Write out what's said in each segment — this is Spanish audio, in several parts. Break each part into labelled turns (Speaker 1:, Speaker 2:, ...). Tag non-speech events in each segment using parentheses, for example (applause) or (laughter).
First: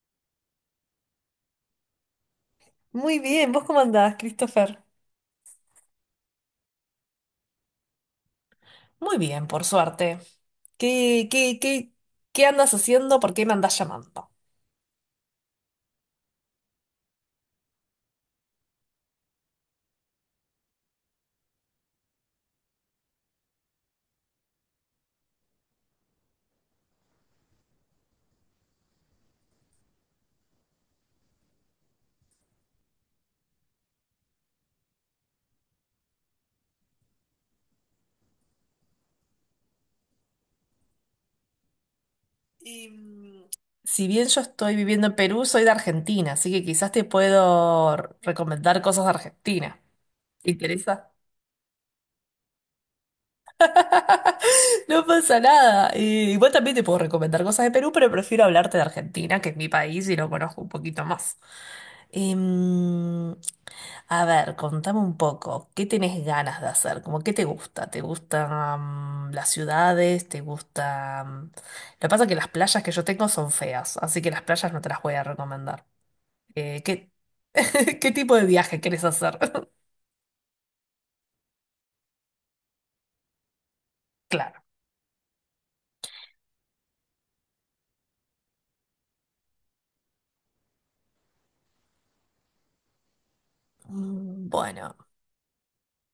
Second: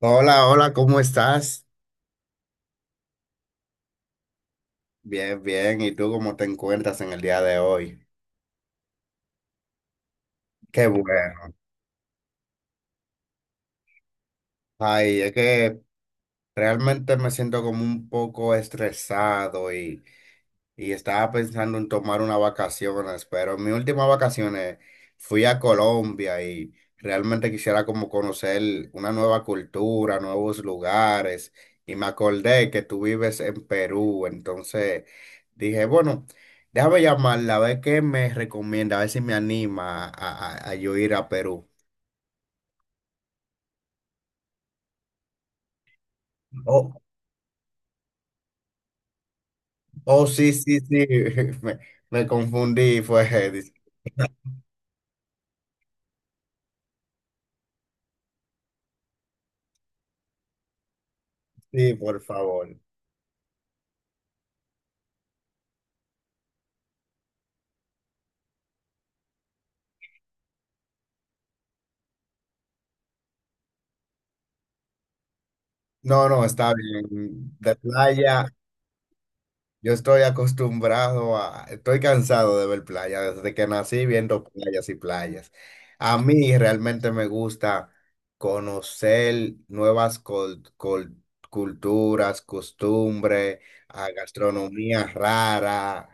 Speaker 1: Hola, hola, ¿cómo estás?
Speaker 2: Muy bien, ¿vos cómo andás, Christopher?
Speaker 1: Bien, bien. ¿Y tú cómo te encuentras en el día de hoy?
Speaker 2: Muy bien, por suerte.
Speaker 1: Qué
Speaker 2: ¿Qué,
Speaker 1: bueno.
Speaker 2: qué, qué, qué andas haciendo? ¿Por qué me andas llamando?
Speaker 1: Ay, es que realmente me siento como un poco estresado y estaba pensando en tomar unas vacaciones, pero en mis últimas vacaciones fui a Colombia y realmente quisiera como conocer una nueva cultura, nuevos lugares. Y me acordé que tú vives en Perú, entonces dije, bueno, déjame llamarla, a ver qué me recomienda, a ver si me anima a yo ir a Perú.
Speaker 2: Y, mm, Si bien yo estoy viviendo en Perú, soy de Argentina, así que quizás
Speaker 1: Oh,
Speaker 2: te puedo recomendar cosas de Argentina.
Speaker 1: oh,
Speaker 2: ¿Te
Speaker 1: sí, sí, sí,
Speaker 2: interesa?
Speaker 1: (laughs) me, me confundí,
Speaker 2: (laughs) No pasa nada. Igual también te puedo recomendar cosas de Perú, pero prefiero hablarte de Argentina, que es mi país y lo conozco un poquito más.
Speaker 1: (laughs) sí, por favor.
Speaker 2: Em, A ver, contame un poco, ¿qué tenés ganas de hacer? ¿Cómo ¿qué te gusta? ¿Te gustan las ciudades? ¿Te gustan? Lo que pasa es que las playas que yo tengo son feas, así que las playas no te las voy a recomendar.
Speaker 1: No, no, está
Speaker 2: Eh, ¿qué...
Speaker 1: bien. De
Speaker 2: (laughs) ¿Qué tipo de
Speaker 1: playa,
Speaker 2: viaje querés hacer? (laughs)
Speaker 1: yo estoy estoy cansado de ver playas, desde que nací viendo
Speaker 2: Claro.
Speaker 1: playas y playas. A mí realmente me gusta conocer nuevas culturas, costumbres, a
Speaker 2: Bueno.
Speaker 1: gastronomía rara.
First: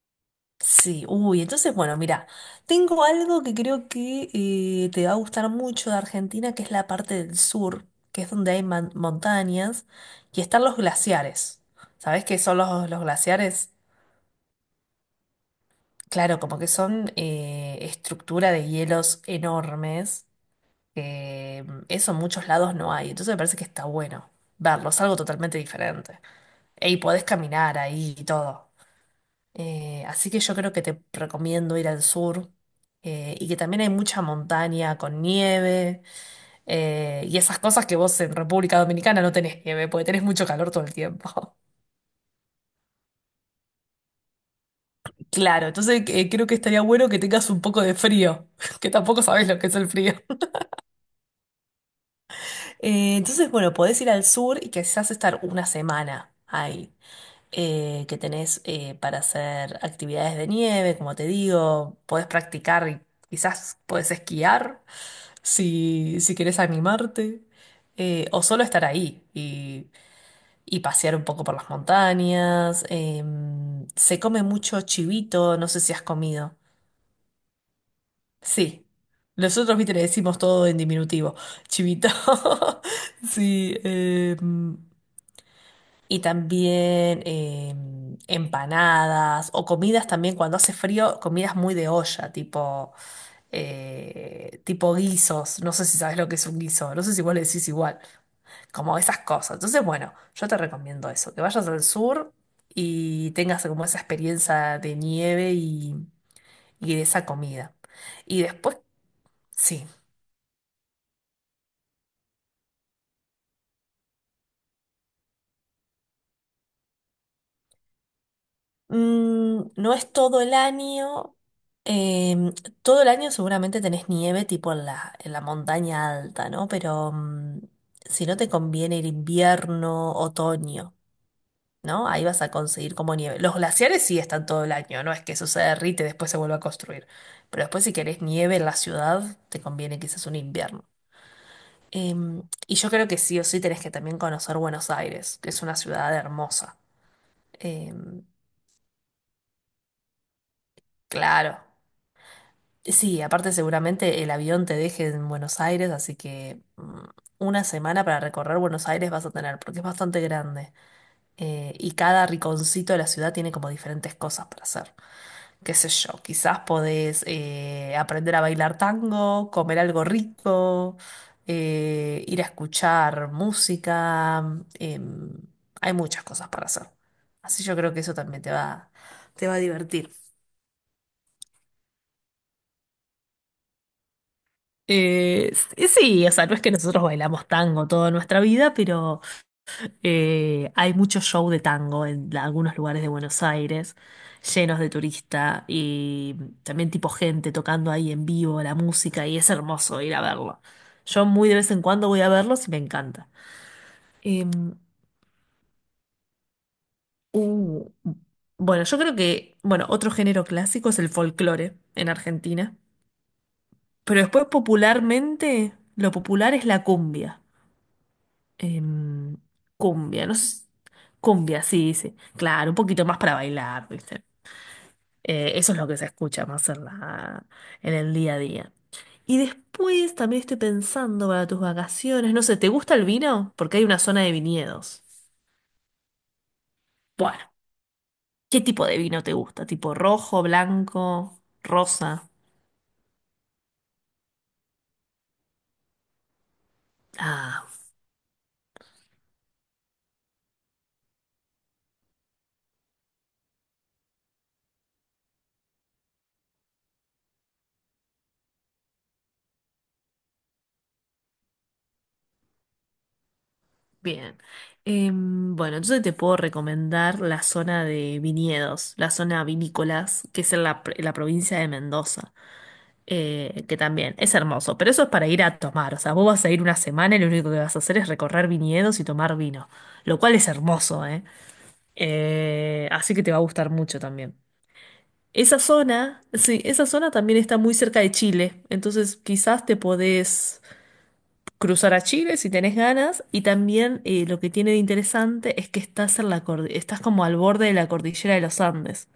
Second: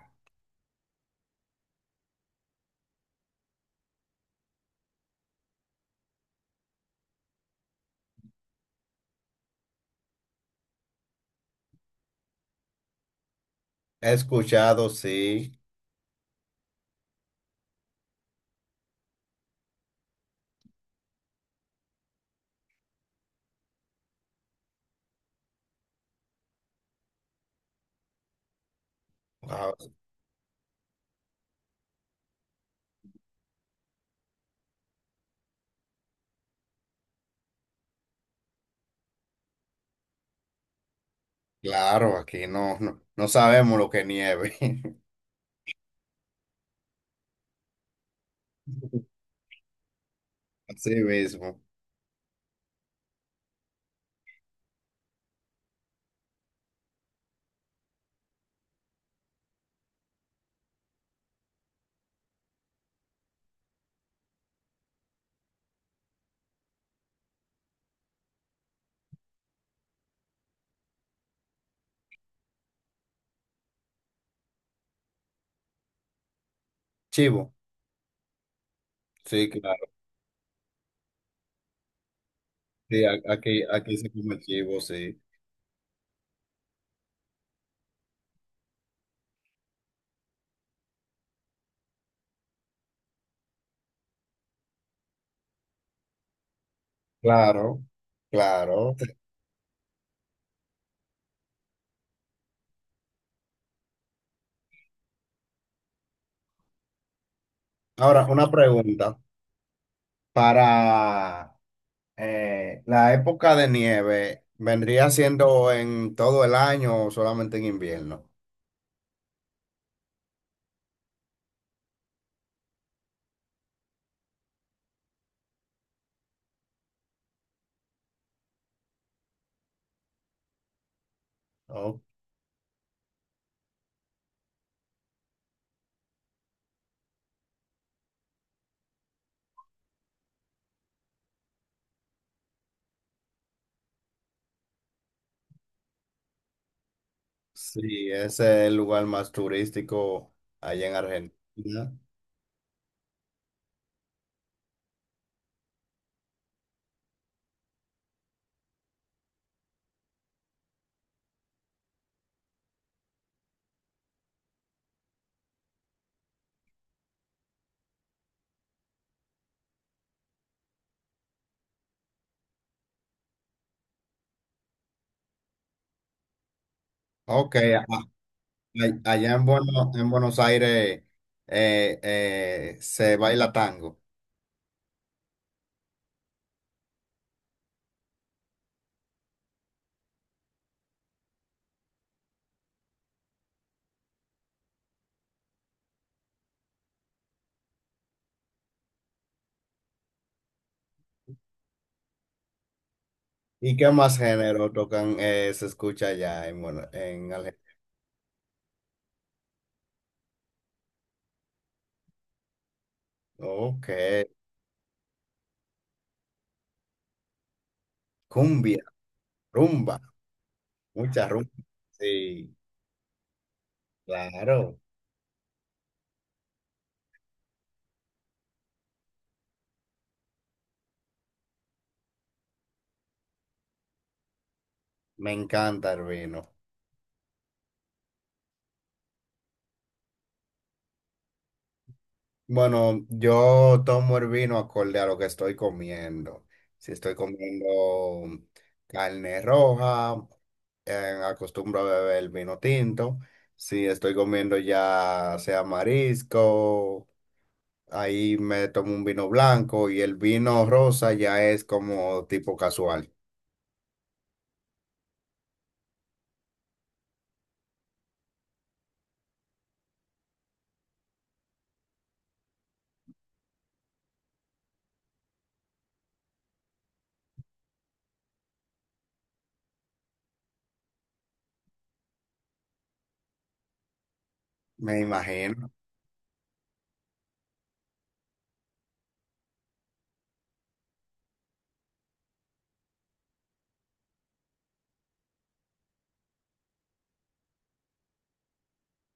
Speaker 2: Sí, uy, entonces, bueno, mira, tengo algo que creo que te va a gustar mucho de Argentina, que es la parte del sur, que es donde hay montañas y están los glaciares. ¿Sabés qué son los glaciares?
Speaker 1: He escuchado, sí,
Speaker 2: Claro, como que son estructura de hielos enormes, que eso en muchos lados no hay, entonces me parece que está bueno verlos, algo totalmente diferente. Y podés caminar ahí y todo.
Speaker 1: ah,
Speaker 2: Así que yo creo que te recomiendo ir al sur y que también hay mucha montaña con nieve y esas cosas que vos en República Dominicana no tenés nieve, porque tenés mucho calor todo el tiempo. (laughs)
Speaker 1: claro, aquí no, no, no sabemos lo que nieve. (laughs)
Speaker 2: Claro, entonces creo que estaría bueno que tengas un poco de frío, (laughs) que tampoco sabés lo que es el frío. (laughs)
Speaker 1: Así mismo.
Speaker 2: Entonces, bueno, podés ir al sur y quizás estar una semana ahí, que tenés para hacer actividades de nieve, como te digo, podés practicar y quizás podés esquiar. Si quieres animarte, o solo estar y pasear un poco por las montañas. Se come mucho chivito, no sé si has comido.
Speaker 1: Chivo,
Speaker 2: Sí,
Speaker 1: sí,
Speaker 2: nosotros,
Speaker 1: claro.
Speaker 2: viste, le decimos todo en diminutivo, chivito. (laughs)
Speaker 1: Sí, aquí,
Speaker 2: Sí,
Speaker 1: aquí se come chivo, sí.
Speaker 2: y también empanadas o comidas también cuando hace frío, comidas muy de olla, tipo guisos, no sé si sabes lo que es un guiso, no sé si vos le decís
Speaker 1: Claro,
Speaker 2: igual,
Speaker 1: claro.
Speaker 2: como esas cosas. Entonces, bueno, yo te recomiendo eso, que vayas al sur y tengas como esa experiencia de y de esa comida.
Speaker 1: Ahora,
Speaker 2: Y
Speaker 1: una
Speaker 2: después,
Speaker 1: pregunta.
Speaker 2: sí,
Speaker 1: Para la época de nieve, ¿vendría siendo en todo el año o solamente en invierno?
Speaker 2: no es todo el año. em, Todo el año seguramente tenés nieve tipo en en la montaña alta, ¿no? Pero si no te conviene el invierno, otoño.
Speaker 1: Oh,
Speaker 2: ¿No? Ahí vas a conseguir como nieve. Los glaciares sí están todo el año, no es que eso se derrite y después se vuelva a construir. Pero después si querés nieve en la ciudad, te conviene quizás un invierno. Y yo creo que sí o sí tenés que también conocer Buenos Aires, que es una ciudad hermosa.
Speaker 1: sí,
Speaker 2: Em,
Speaker 1: ese es el lugar más turístico allá en
Speaker 2: claro.
Speaker 1: Argentina.
Speaker 2: Sí, aparte seguramente el avión te deje en Buenos Aires, así que una semana para recorrer Buenos Aires vas a tener, porque es bastante grande. Y cada riconcito de la ciudad tiene como diferentes cosas para hacer. Qué sé yo, quizás podés aprender a bailar tango, comer algo rico, ir a escuchar música, em, hay muchas cosas para hacer.
Speaker 1: Ok,
Speaker 2: Así yo
Speaker 1: a-
Speaker 2: creo que eso también
Speaker 1: a- Allá en
Speaker 2: te va a divertir.
Speaker 1: Buenos Aires se baila tango.
Speaker 2: Sí, o sea, no es que nosotros bailamos tango toda nuestra vida. Hay mucho show de tango en algunos lugares de Buenos Aires, llenos de turista y también tipo gente tocando ahí en vivo la música y es hermoso ir a verlo. Yo muy de vez en cuando voy a verlos y me encanta.
Speaker 1: ¿Y qué más
Speaker 2: Em,
Speaker 1: género tocan, se escucha allá en, Argentina?
Speaker 2: uh, bueno, yo creo que, bueno, otro género clásico es el folclore en Argentina,
Speaker 1: Ok,
Speaker 2: pero después popularmente lo popular es la cumbia.
Speaker 1: cumbia,
Speaker 2: Em,
Speaker 1: rumba,
Speaker 2: Cumbia, no sé.
Speaker 1: mucha rumba.
Speaker 2: Cumbia, sí, sí.
Speaker 1: Sí.
Speaker 2: Claro, un poquito más para bailar, ¿viste?
Speaker 1: Claro,
Speaker 2: Eso es lo que se escucha más en en el día a día. Y después también estoy pensando para tus vacaciones, no sé, ¿te gusta el vino? Porque hay una zona de viñedos.
Speaker 1: me encanta el vino.
Speaker 2: Bueno, ¿qué tipo de vino te gusta? ¿Tipo rojo, blanco, rosa?
Speaker 1: Bueno, yo tomo el vino acorde a lo que estoy comiendo. Si estoy comiendo
Speaker 2: Ah,
Speaker 1: carne roja, acostumbro a beber vino tinto. Si estoy comiendo ya sea marisco, ahí me tomo un vino blanco y el vino rosa ya es como tipo casual.
Speaker 2: bien. Bueno, entonces te puedo recomendar la zona de viñedos, la zona vinícolas, que es en en la provincia de Mendoza. Que también es hermoso, pero eso es para ir a tomar, o sea, vos vas a ir una semana y lo único que vas a hacer es recorrer viñedos y tomar vino, lo cual es hermoso, ¿eh? Así que te va a gustar mucho también.
Speaker 1: Me
Speaker 2: Esa
Speaker 1: imagino.
Speaker 2: zona, sí, esa zona también está muy cerca de Chile, entonces quizás te podés cruzar a Chile si tenés ganas y también lo que tiene de interesante es que estás en la estás como al borde de la cordillera de los Andes,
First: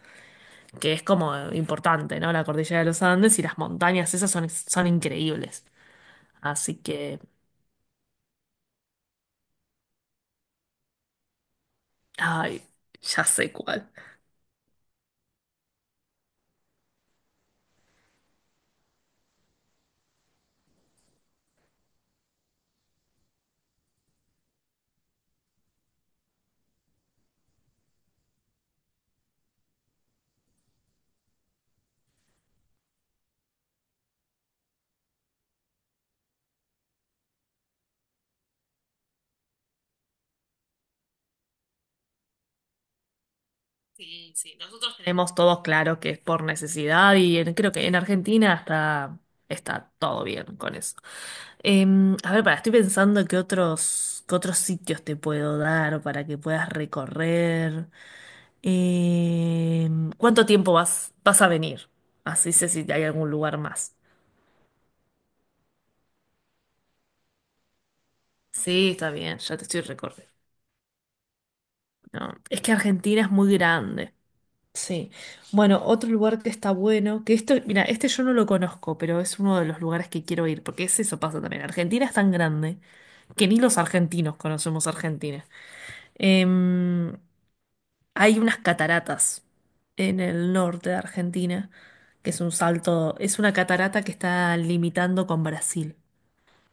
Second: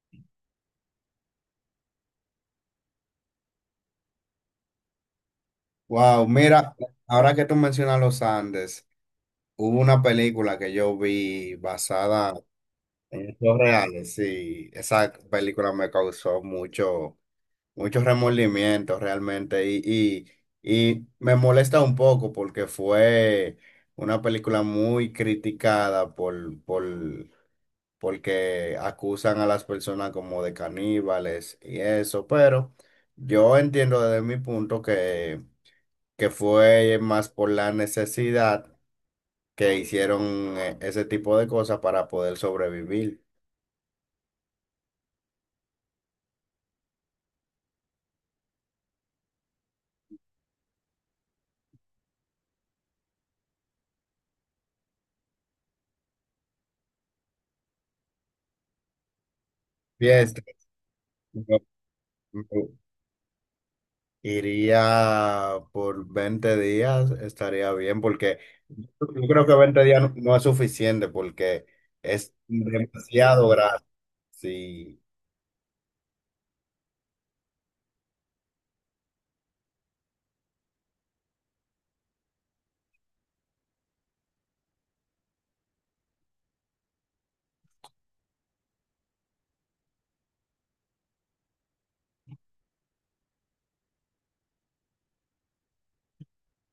Speaker 2: que es como importante, ¿no? La cordillera de los Andes y las montañas esas son increíbles.
Speaker 1: Wow, mira,
Speaker 2: Así que,
Speaker 1: ahora que tú mencionas los Andes. Hubo una película que yo vi basada
Speaker 2: ay, ya
Speaker 1: en
Speaker 2: sé
Speaker 1: hechos
Speaker 2: cuál.
Speaker 1: reales, sí, esa película me causó mucho, mucho remordimiento realmente y me molesta un poco porque fue una película muy criticada porque acusan a las personas como de caníbales y eso, pero yo entiendo desde mi punto que fue más por la necesidad que hicieron ese tipo de cosas para poder sobrevivir.
Speaker 2: Sí, sí, nosotros tenemos todos claro que es por necesidad y creo que en Argentina está todo bien con eso. A ver, para, estoy pensando qué qué otros sitios te puedo dar para que puedas recorrer.
Speaker 1: Fiesta.
Speaker 2: ¿Cuánto tiempo vas a venir? Así sé si hay algún lugar más.
Speaker 1: Iría por 20 días, estaría bien, porque yo
Speaker 2: Sí, está bien,
Speaker 1: creo que
Speaker 2: ya te estoy
Speaker 1: 20 días no,
Speaker 2: recorriendo.
Speaker 1: no es suficiente, porque es
Speaker 2: No, es que Argentina es
Speaker 1: demasiado
Speaker 2: muy
Speaker 1: grande.
Speaker 2: grande.
Speaker 1: Sí.
Speaker 2: Sí. Bueno, otro lugar que está bueno, que esto, mira, este yo no lo conozco, pero es uno de los lugares que quiero ir, porque es eso pasa también. Argentina es tan grande que ni los argentinos conocemos Argentina. Em, Hay unas cataratas en el norte de Argentina, que es un salto, es una catarata que está limitando con Brasil.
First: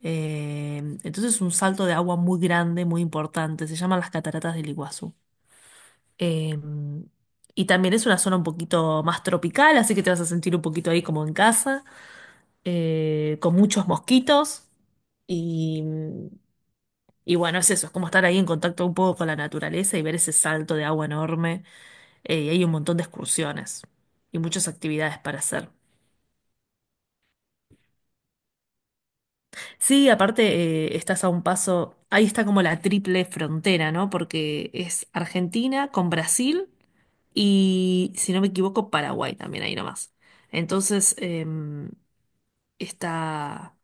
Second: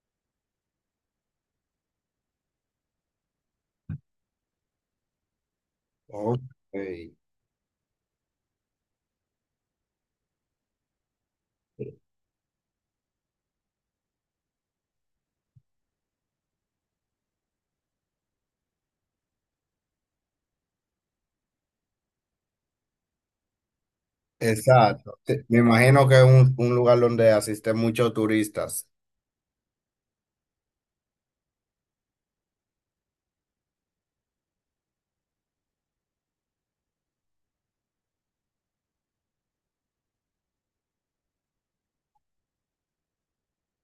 Speaker 2: Entonces es un salto de agua muy grande, muy importante. Se llaman las cataratas del Iguazú.
Speaker 1: Ok.
Speaker 2: Eh, y también es una zona un poquito más tropical, así que te vas a sentir un poquito ahí como en casa, con muchos mosquitos. Y, y bueno, es eso, es como estar ahí en contacto un poco con la naturaleza y ver ese salto de agua enorme. Y hay un montón de excursiones y muchas actividades
Speaker 1: Exacto.
Speaker 2: para
Speaker 1: Me
Speaker 2: hacer.
Speaker 1: imagino que es un lugar donde asisten muchos turistas.
Speaker 2: Sí, aparte, estás a un paso, ahí está como la triple frontera, ¿no? Porque es Argentina con Brasil. Y si no me equivoco, Paraguay también ahí nomás. Entonces, está,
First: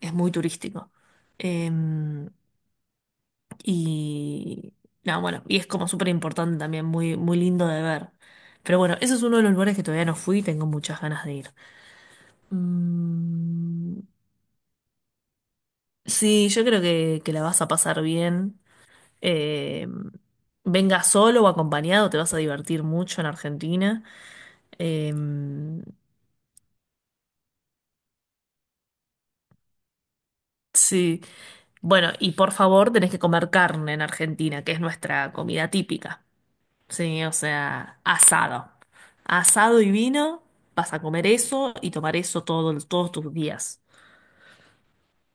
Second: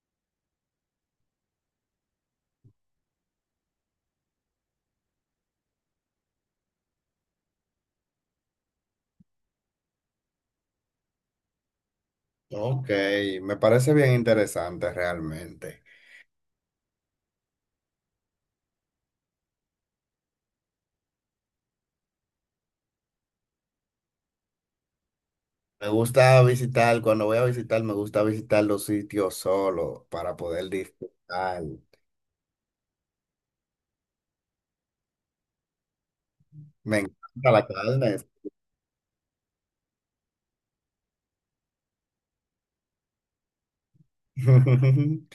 Speaker 2: es muy turístico. Em, y no, Bueno, y es como súper importante también, muy, muy lindo de ver. Pero bueno, ese es uno de los lugares que todavía no fui y tengo muchas ganas de ir.
Speaker 1: Ok, me parece
Speaker 2: Mm,
Speaker 1: bien interesante realmente.
Speaker 2: sí, yo creo que la vas a pasar bien. Em, Venga solo o acompañado, te vas a divertir mucho en Argentina. Em,
Speaker 1: Me gusta visitar, cuando voy a visitar, me gusta visitar los sitios solo para poder
Speaker 2: Sí,
Speaker 1: disfrutar.
Speaker 2: bueno, y por favor, tenés que comer carne en Argentina, que es nuestra comida típica.
Speaker 1: Me
Speaker 2: Sí, o
Speaker 1: encanta la
Speaker 2: sea,
Speaker 1: carne.
Speaker 2: asado. Asado y vino, vas a comer eso y tomar eso todos tus días.
Speaker 1: (laughs)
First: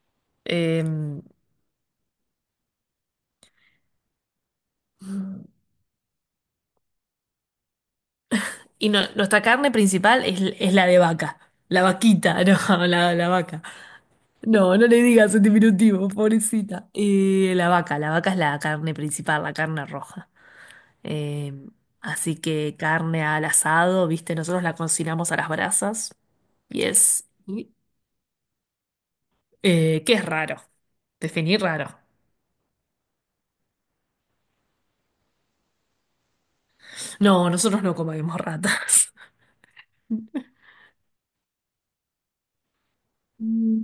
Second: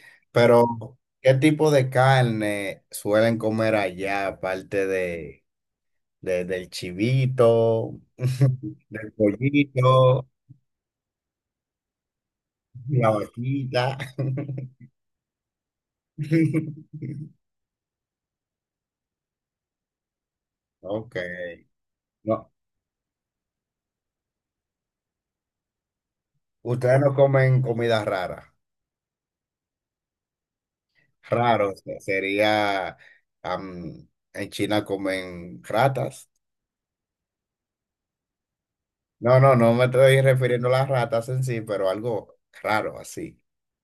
Speaker 2: Eh,
Speaker 1: Pero, ¿qué tipo de carne suelen comer allá, aparte del chivito, (laughs) del
Speaker 2: Nuestra carne principal
Speaker 1: pollito,
Speaker 2: es la de vaca. La vaquita, (laughs) no,
Speaker 1: la
Speaker 2: la vaca.
Speaker 1: vaquita?
Speaker 2: No, no le digas en diminutivo, pobrecita.
Speaker 1: (laughs)
Speaker 2: La vaca es la carne principal, la carne roja.
Speaker 1: Ok.
Speaker 2: Eh, Así
Speaker 1: No,
Speaker 2: que carne al asado, viste, nosotros la cocinamos a las brasas.
Speaker 1: ustedes no
Speaker 2: Yes.
Speaker 1: comen comida rara.
Speaker 2: ¿Qué es raro? Definir
Speaker 1: Raro, o sea,
Speaker 2: raro.
Speaker 1: sería am, en China comen ratas.
Speaker 2: No, nosotros no comemos ratas. (laughs)
Speaker 1: No, no, no me estoy refiriendo a las ratas en sí, pero algo raro así
Speaker 2: Mm.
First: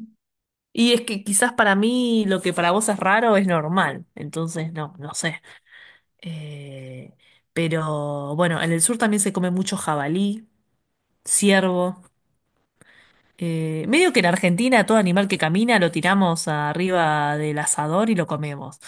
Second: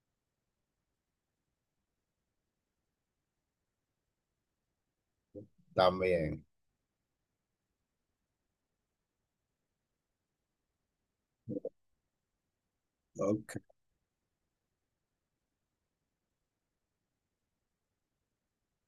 Speaker 2: Y es que quizás para mí lo que para vos es raro es normal, entonces no, no sé.
Speaker 1: también.
Speaker 2: Eh, pero bueno, en el sur también se come mucho jabalí, ciervo.
Speaker 1: Ok.
Speaker 2: Medio que en Argentina todo animal que camina lo tiramos arriba del asador y lo comemos.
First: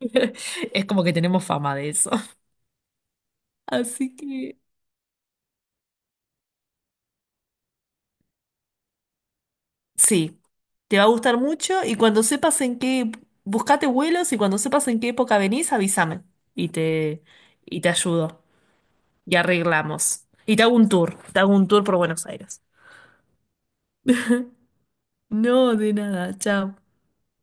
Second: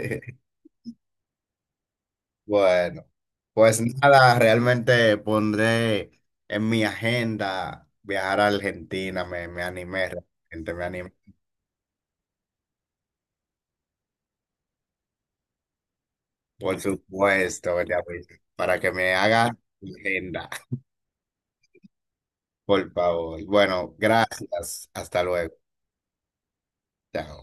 Speaker 2: (laughs) Es como que tenemos fama de eso.
Speaker 1: Bueno, pues
Speaker 2: Así
Speaker 1: nada,
Speaker 2: que
Speaker 1: realmente pondré en mi agenda viajar a Argentina, me animé,
Speaker 2: sí,
Speaker 1: realmente me
Speaker 2: te va a
Speaker 1: animé.
Speaker 2: gustar mucho y cuando sepas en qué, buscate vuelos y cuando sepas en qué época venís, avísame y
Speaker 1: Por
Speaker 2: te, y
Speaker 1: supuesto,
Speaker 2: te
Speaker 1: ya ves,
Speaker 2: ayudo
Speaker 1: para que me
Speaker 2: y
Speaker 1: haga
Speaker 2: arreglamos.
Speaker 1: agenda,
Speaker 2: Y te hago
Speaker 1: (laughs)
Speaker 2: un tour, te hago un tour por Buenos Aires.
Speaker 1: por favor. Bueno, gracias, hasta
Speaker 2: (laughs)
Speaker 1: luego.
Speaker 2: No, de nada, chao.
Speaker 1: Chao.